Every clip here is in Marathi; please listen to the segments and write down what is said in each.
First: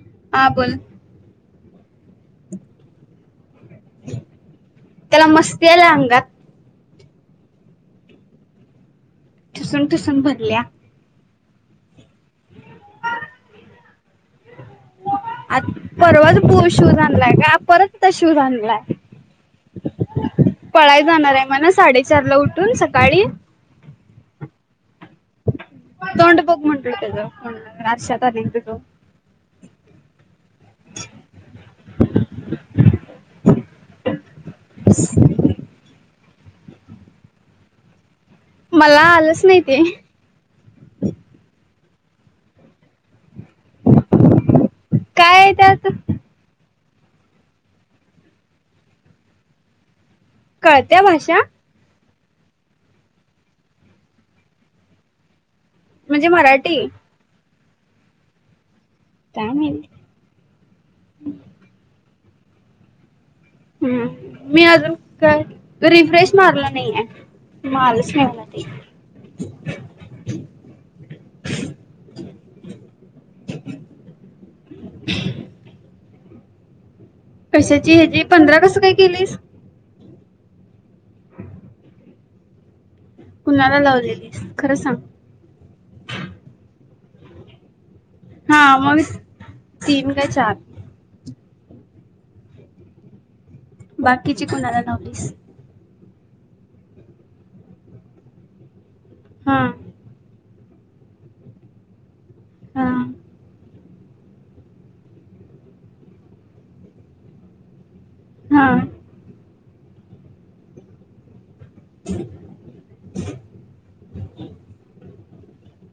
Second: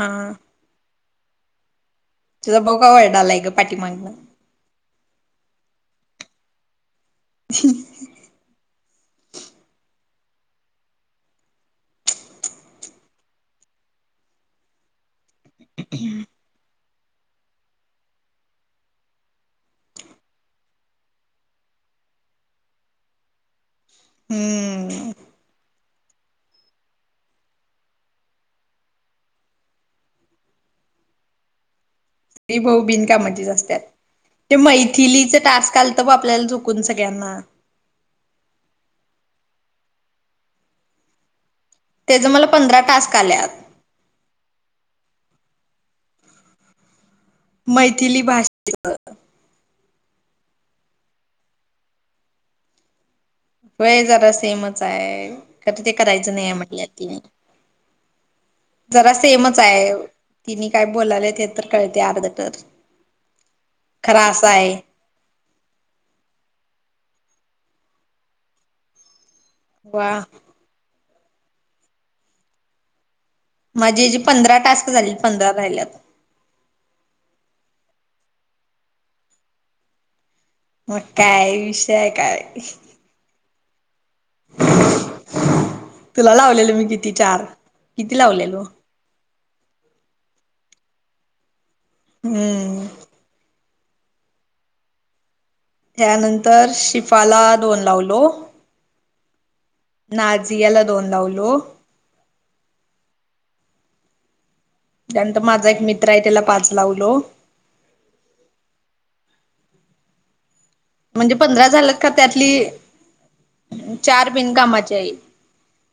हा काबल तुझं बघ वार्डायलंय का पाठीमागणं त्याला मस्ती याला अंगात ह ठसून ठसून भरल्या आ परवत पू शू आणलाय का परत शू आणलाय पळाय जाणार आहे म्हण साडेचार ला उठून सकाळी हम्म तोंड बोक म्हंटलं तचा रशात आले त तो स भाऊ बिनका म्ह असतात ते मैथिलीच टास्क आपल्याला झुकून सगळ्यांना मला आलंच नाही ते त्याचा मला पंधरा टास्क आलेत काय आहे त्यात मैथिली भाषे कळत्या भाषा होय जरा सेमच आहे ख तर ते म्हणजे करायचं नाही आहे मराठी म्हटलं तिने जरा काय सेमच आहे माहिती तिने काय बोलायले ते तर कळते अर्ध तर खरा हम् असा मी आहे अजून काय रिफ्रेश मारला नाही आहे मारचवला ते वा माझी जे पंधरा टास्क झाले, पंधरा राहिल्यात. कशाची हेजी पंधरा कसं काय केलीस? मग काय विषय काय. कुणाला लावलेली खरं सांग. तुला लावलेलं मी किती चार. किती हा लावलेलो. मग तीन काय चार‌. हम्म! बाकीची कोणाला लवलीस‌? त्यानंतर शिफाला दोन लावलो, हा. नाझियाला दोन लावलो, हा. त्यानंतर माझा एक मित्र आहे त्याला पाच लावलो. हा. म्हणजे पंधरा झालं का त्यातली चार बिनकामाची आहित.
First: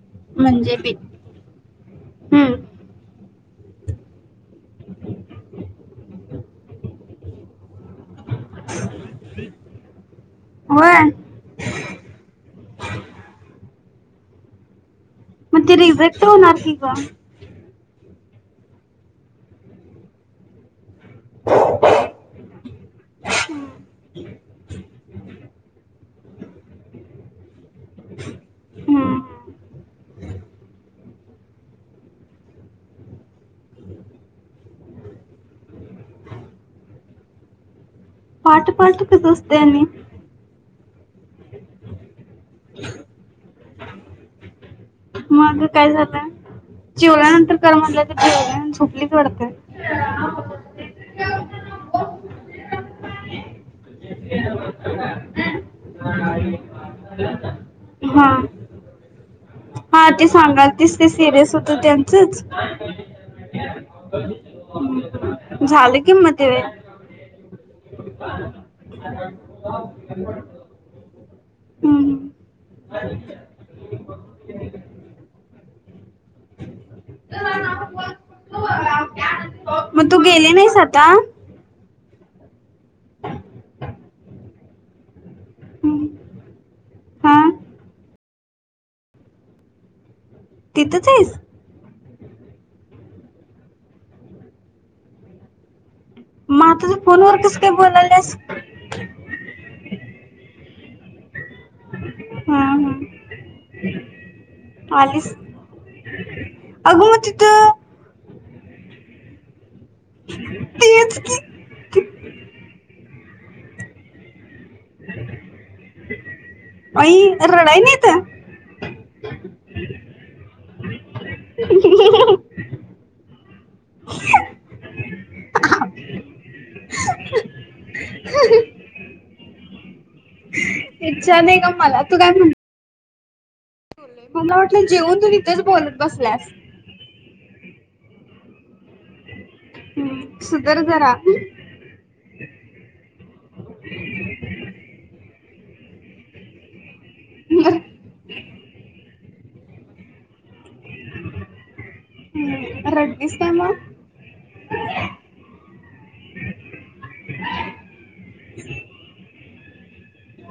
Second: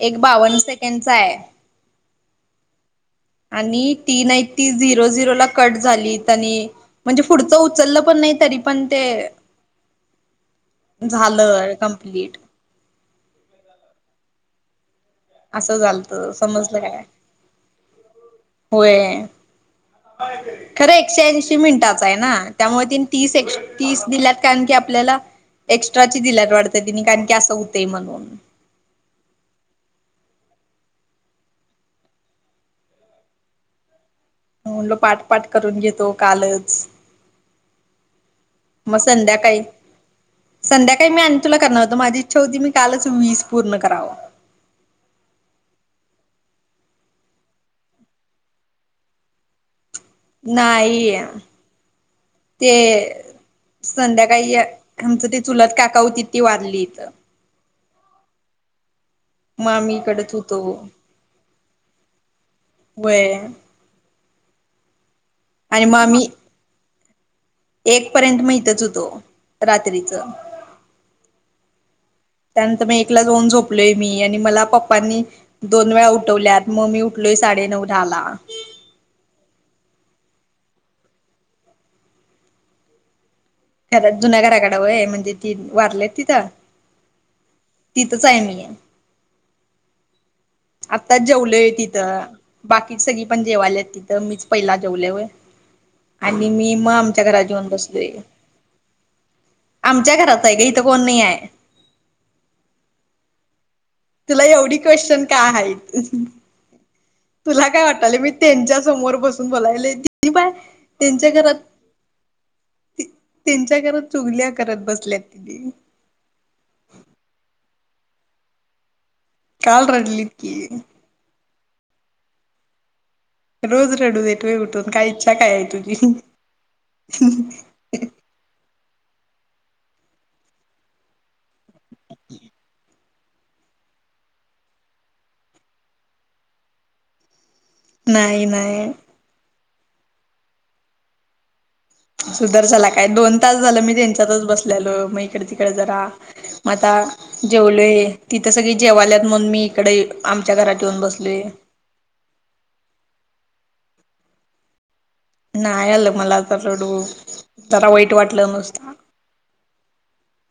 एक बावन्न म्हणजे बी सेकंडचा आहे. हम्म आणि तीन आहीत ती झिरो झिरो ला कट झाली आणि म्हणजे पुढचं उचललं पण नाही तरी पण ते, होय झालंय कंप्लीट. मग ते असं झालत रिजेक्ट होणार की समजलं ग काय. होय खरं एकशे ऐंशी मिनिटाच आहे ना. त्यामुळे तिने तीस ए तीस दिल्यात कारण की आपल्याला. एक्स्ट्राची दिल्यात वाटत तिने कारण की असं होतंय म्हणून. हम्म म्हलो पाठपाठ करून घेतो कालच. पाठ मग पाठ करत असते संध्याकाळी. आणि संध्याकाळी मी आणि तुला करणार होतं, माझी इच्छा होती मी कालच वीस पूर्ण करावं. मग काय झालं. जेवल्यानंतर कार म्हटलंय तर जेवलीस आणि झोपलीस वाटतं. नाहीय ते. संध्याकाळी आमचं ते चुलत काका होती ती वारली. [inaudible] हां. मग आम्ही हा ते इकडच होतो सांगाल तीस ते सिरियस होतं त्यांचंच. होय. आणि मग झालं कि आम्ही म ते. एक पर्यंत माहितच होतो रात्रीच. हम्म. त्यानंतर मग एकला जाऊन झोपलोय मी आणि मला पप्पांनी दोन वेळा उठवल्यात मग् ममी उठलोय साडे नऊ- दहाला. मग तू गेली नाहीस आता? ख जुन्या घराकड वय म्हणजे ती हम्म. वारलेत तिथं. हा तिथंच आहे मी. तिथंच आत्ता आहेस जेवलय तिथं बाकी सगळी पण जेवायल्या आहेत तिथं मीच पहिला जेवले हो. आणि मग मी आता म तू आमच्या फोनवर घरात कस येेऊन काय बसलोय. बोलायलास आमच्या घरात आहे का इथं कोण नाही आहे. हा, हा. तुला एवढी क्वेशचन काय आहे. अगं मग तुला तिथं काय वाटले मी, त्यांच्या समोर बसून बोलायले बाय तेच त्यांच्या की घरात. ती- त्यांच्या घरात चुगल्या करत बसल्यात ति. अई रडय नाहीेत. काल रडलित की. रोज रडू देतोय उठून काय इच्छा काय आहे तुझी. ह.. इच्छा नाही का मला तू काय म्ह मला वाटलं जेवन तू तिथंच बोलत बसल्यास. नाहीय, नाहीय. सुधर जरा. सुदर्शला काय दोन तास झालं मी त्यांच्यातच बसलेलो मग इकडे, तिकडे जरा म आता जेवलोय तिथं सगळी जेवाल्यात म्हणून मी इकडे आमच्या घरात येऊन बसलेय. हम्म. डिसेंबर. नाही आल मला वाटला तो त्याला वाईट वाटल.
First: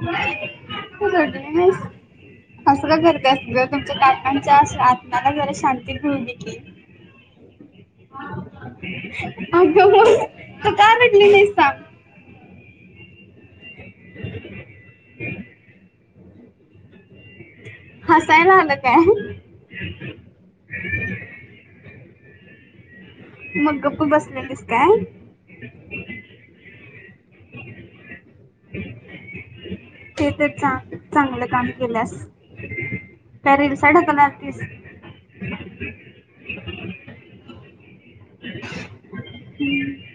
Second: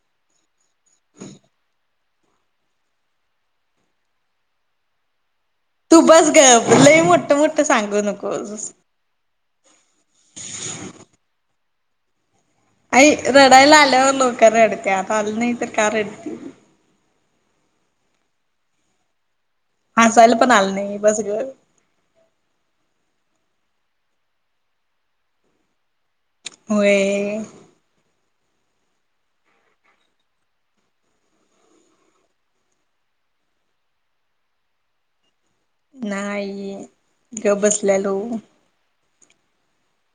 ह [unintelligible] तु रडली नाहीस. असलं करतात ग तुमच्या काकांच्या आत्माला जरा शांती तू मिळू बस दे की गप लई मोठ, मोठ सांगू नकोस. अग मग का रडली नाही सांग. अईक रडाईला आल्यावर लोक रडत्यात आल नाही इ तर का रडती. हसाय आलं काय? हसायला पण आलं नाही बस ग. मग गप्पू बसनार आहेस काय? होय.. ते तर चां चांगलं काम केल्यास काय रेलसा ढकला किस नाही ग बसलेलो. हम्म‌.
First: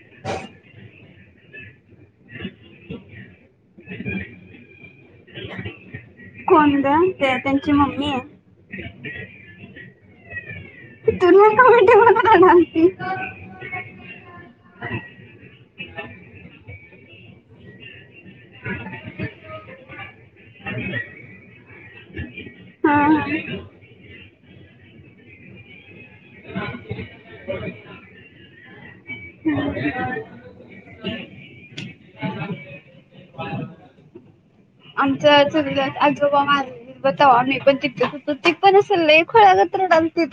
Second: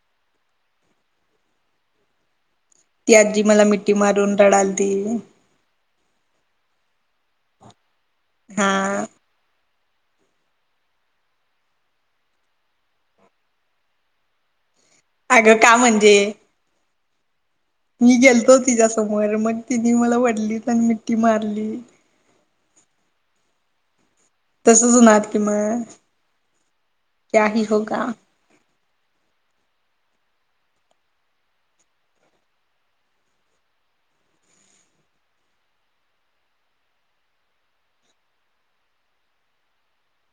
ती आजी मला मिठी मारून रडालती. कोण ग? ते त्यांची मम्मी. हा.. तुला का मिठी मारुन रडालती? अगं का म्हणजे. मी गेलतो तिच्यासमोर मग तिने मला वडली आणि मिट्टी मारली. हम्म, हम्म. तसं होनार की म कही होगा. ह [unintelligible] आमचा सगळ्यात आजोबा वारले. बताववा मी पण ती अस तीप पण असल खळग्यात रडालते.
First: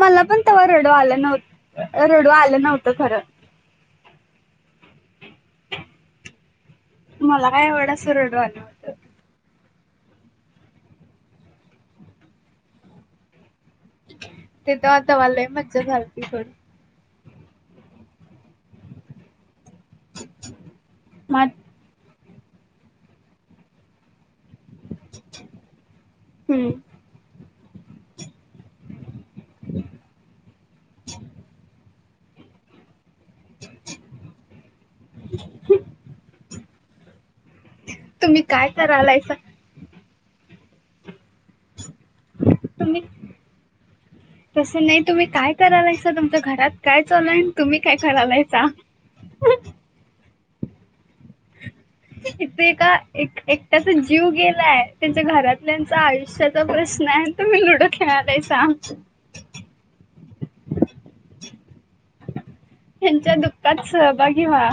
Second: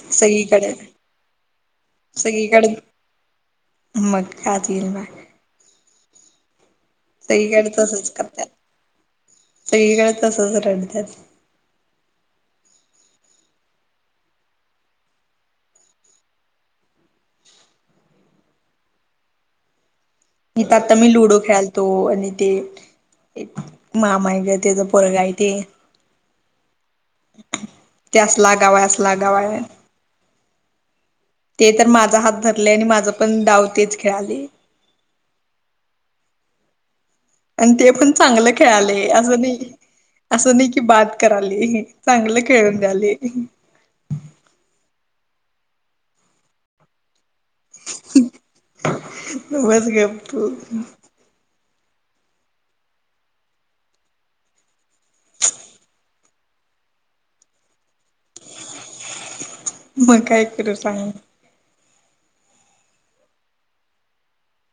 मला पण तेव्हा सगळीकडे रडु आलं नव्ह रडु आलं सगळीकडे नव्हतं खरं. मग का [unintelligible] बा मला काय सईकडे एवढं तसच असं रडू करत्यात, आलं नव्हतं सईकडे तसच रडतात. तेथ आतावालाही मच झालय तिखट. नाही तर आता मी लुडो मग खेळल तो आणि ते एक मामा त्याचा पोरगाय ते. हम्म. त्यास लागावा, अस लागावाय. ते तर माझा हात धरले आणि माझं पण डाव तेच खेळाले. आणि ते पण तुम्ही चांगलं काय खेळाले करायलायसा असं नाही. असं नाही की बात कराली चांगलं खेळून तुम्ही द्याले. तसं नाही तुम्ही काय करालेस तुमच्या घरात काय चालाल? तुम्ही काय करालयसा. बस ग त इथे एका एक एकट्याचा जीव गेलाय त्यांच्या घरातल्याच आयुष्यात प्रश्न आहे तुम्ही लुडो खेळालाय सांग मग काय करू सांगजी युती त्यांच्या दुःखात सहभागी व्हा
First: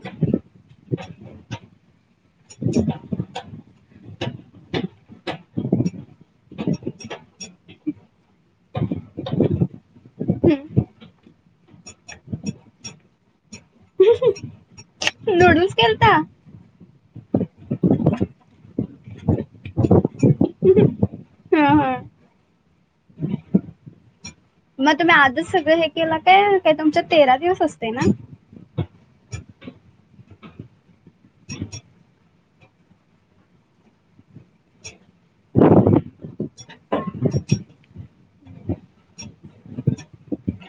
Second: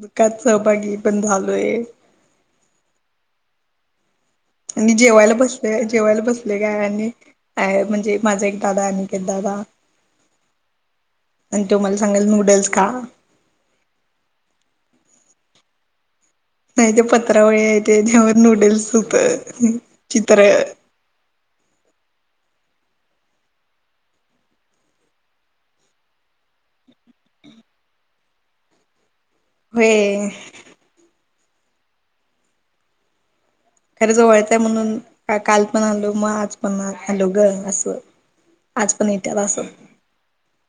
दुखात सहभागी पण झालोय ह आणि जेवायला बसले जेवायला बसले का आणि आहे म्हणजे माझा एक दादा अनिकेत दादा नु मसंगल नूडल्स का ह पडून केेलता नाही ते पत्रावळी येत त्यावर नूडल्स होत चित्र हा हा मग तुम्ही आजच सगळं हे केलं काय काही तुमच्या तेरा दिवस असते ना होय खरे ज वळतंय म्हणून काल पण आलो मग आज पण आलो ग असं आज पण येत्याला असत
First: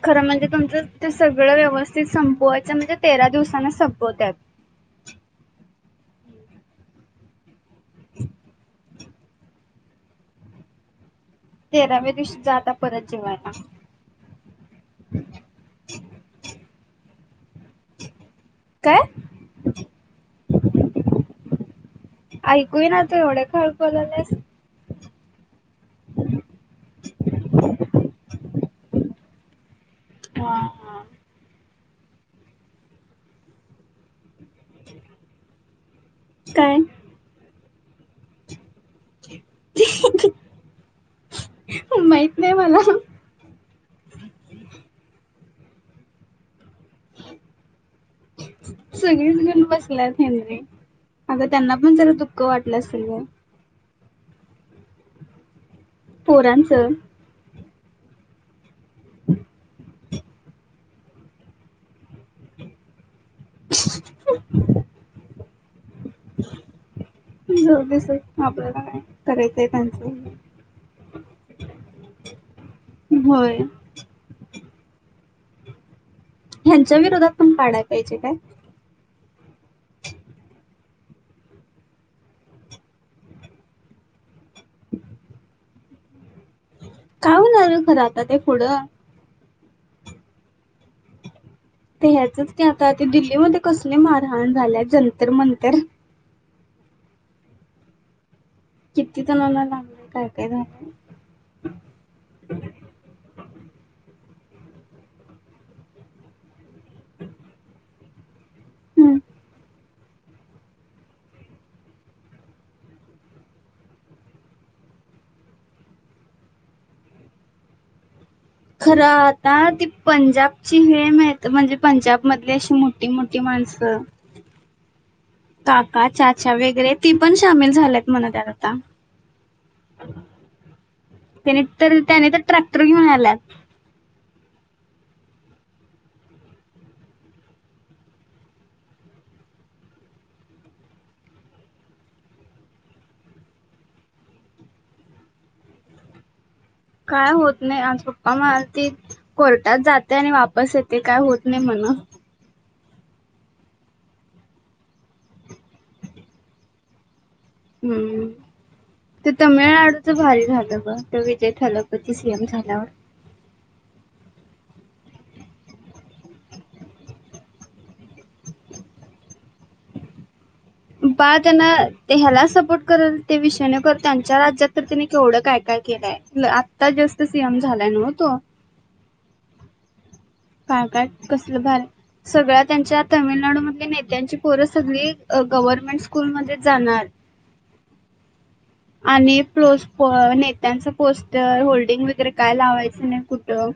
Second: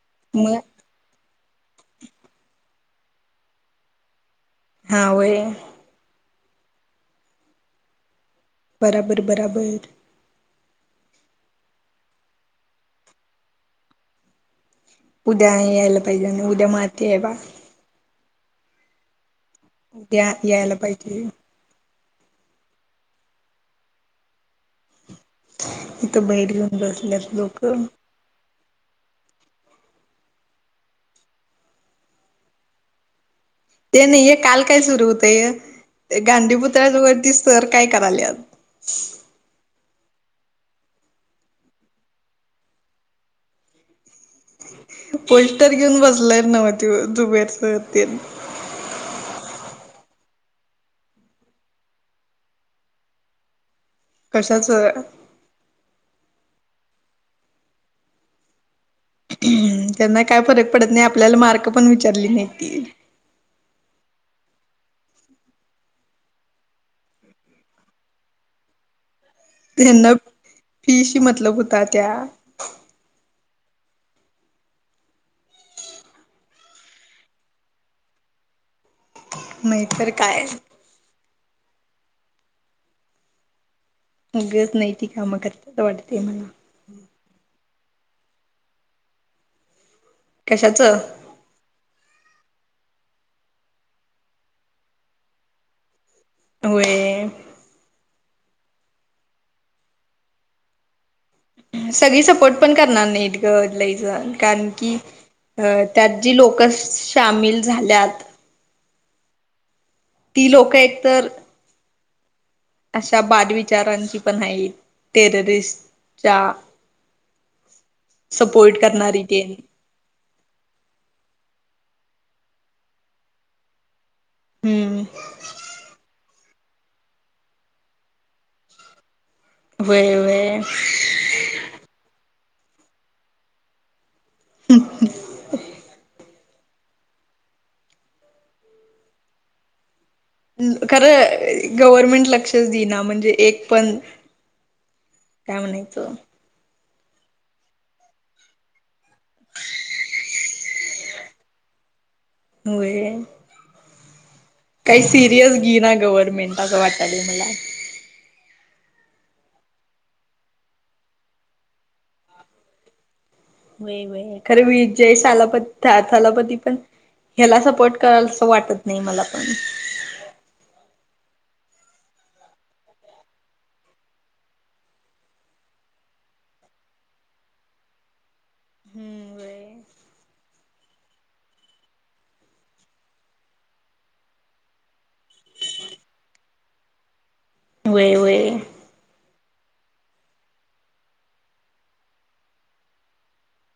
खरं म्हणजे तुमचं ते सगळं व्यवस्थित संपवायचं म्हणजे तेरा दिवसांना संपवतात हा व बराबर बराबर तेराव्या दिवशी जाता आता परत जेवायला उद्या यायला पाहिजे आणि उद्या माती आहे बा काय त्या यायला पाहिजे ऐकू ना तू एवढ्या हळू का बोललास इथं बैर घेऊन बसल्यात लोक ह ते नाहीय काल काय सुरू होतय काय गांधीपुत्राज वरती सर काय कराले माहित नाही मला पोस्टर घेऊन बसलाय नव्ह त जुबेरच सगळीच गण बसल्यात हेनरी अगं त्यांना पण जरा दुःख वाटलं असेल ग कशाच पोरांचं ह त्यांना काय फरक पडत नाही आपल्याला मार्क पण विचारली नाही त [unintelligible] जर दिस आपल्याला काय करायचं त्यांना फीशी मतलब होता त्या होय ह्यांच्या विरोधात पण काढाय पाहिजे काय मतर काय गज नाही त कामं करत वाटते मला का होणार र खरं आता ते पुढं कशाचं तर ह्याचच ते आता ते दिल्लीमध्ये कसले मारहाण झाल्या जंतर मंतर होय किती जणाला लागलं काय काय झालं सगळी सपोर्ट पण करणार नाही इतकं लईच कारण की अ त्यात जी लोक सामील झाल्यात हम्म ती लोकं एकतर अशा बादविचारांची पण आहे टेररिस्टच्या सपोर्ट खरं करणारी आता तेन ते पंजाबची हे मा म्हणजे पंजाब मधली अशी मोठी मोठी माणसं हम्म काका चाचा वगैरे ती पण सामील झाल्यात म्हणतत आता वय वय त्यानी तर त्याने तर ट्रॅक्टर घेऊन आलात हम् खरं गव्हर्मेंट लक्षच देना म्हणजे एक पण काय म्हणायचो काय होत नाही आज पप्पा म त कोर्टात जाते आणि वापस येत ते काय होत नाही म्हण होय काही सिरियस घी ना गव्हर्नमेंट असं वाटालं मला हम्म तर तमिळनाडूच भारी झालं ग तर विजय थलापती सीएम झाल्यावर वय वय खरे विजयथलापती थलापती पण ह्याला सपोर्ट कराल अस वाटत नाही मला पण बा त्यांना ह्याला सपोर्ट करल ते विषयने कर त्यांच्या राज्यात तर त्याने केवढं काय काय केलंय आत्ताजस्ट सीएम झालाय नवतो हम्म व्हय. काकाात कसलं भार सगळ्या त्यांच्या तमिळनाडूमधल्या नेत्यांची पोर सगळी गव्हर्नमेंट स्कूलमध्ये जाणार. व्हय व्हय. आणि पोस्प नेत्यांचं पोस्टर होल्डिंग वगैरे काय लावायचं नाही कुठं.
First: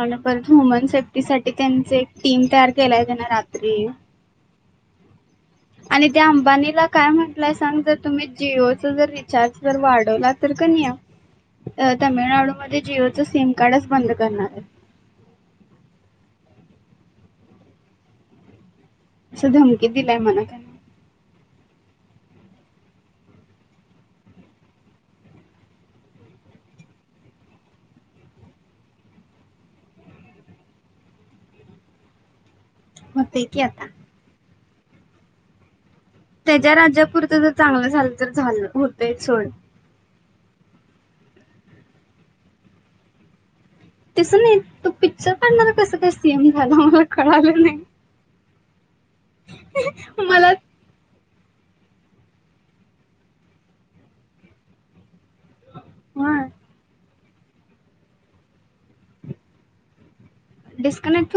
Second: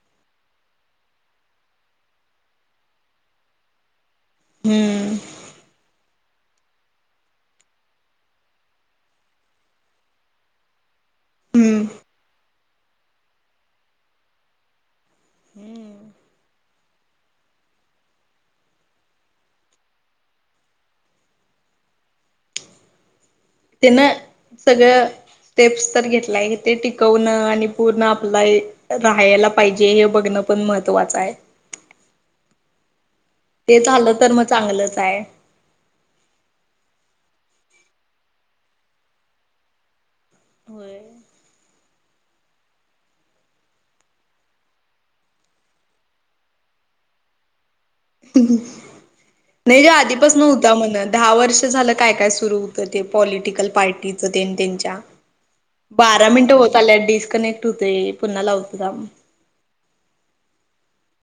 आणि परत वुमन सेफ्टी साठी त्यांच एक टीम तयार केलाय त्यां ना रात्री. हम् आणि त्या अंबानीला काय म्हटलंय सांग जर तुम्ही जिओच जर रिचार्जे जर वाढवला तर कणी हम्म. तमळनाडूमध्ये जिओ च सम कार्ड्स बंद करणार आहे हम्म. असं धमकी दिलाय मणा ते ना सगळं टेप्स तर घेतलाय ते टिकवणं आणि पूर्ण आपलाइन. राहायला पाहिजे हे बघणं पण महत्वाचं आहे. मते ते झालं तर मग चांगलंच आहे. त्याच्या राज्यापुरतं जर चांगलं झालं तर झालं होतंय सोड. होय तस नाही तो पिक्चर काढणार कसं काय सीएम झाला मला कळालं नाही. नाही जो आधीपासन मला व्हता मना दहा वर्ष झालं काय काय सुरु होतं ते पॉलिटिकल पार्टीच ते त्यांच्या बारा हा मिनिट होत आल्यात डिस्कनेक्ट होते पुन्हा लावत थांब. डिस्कनेक्ट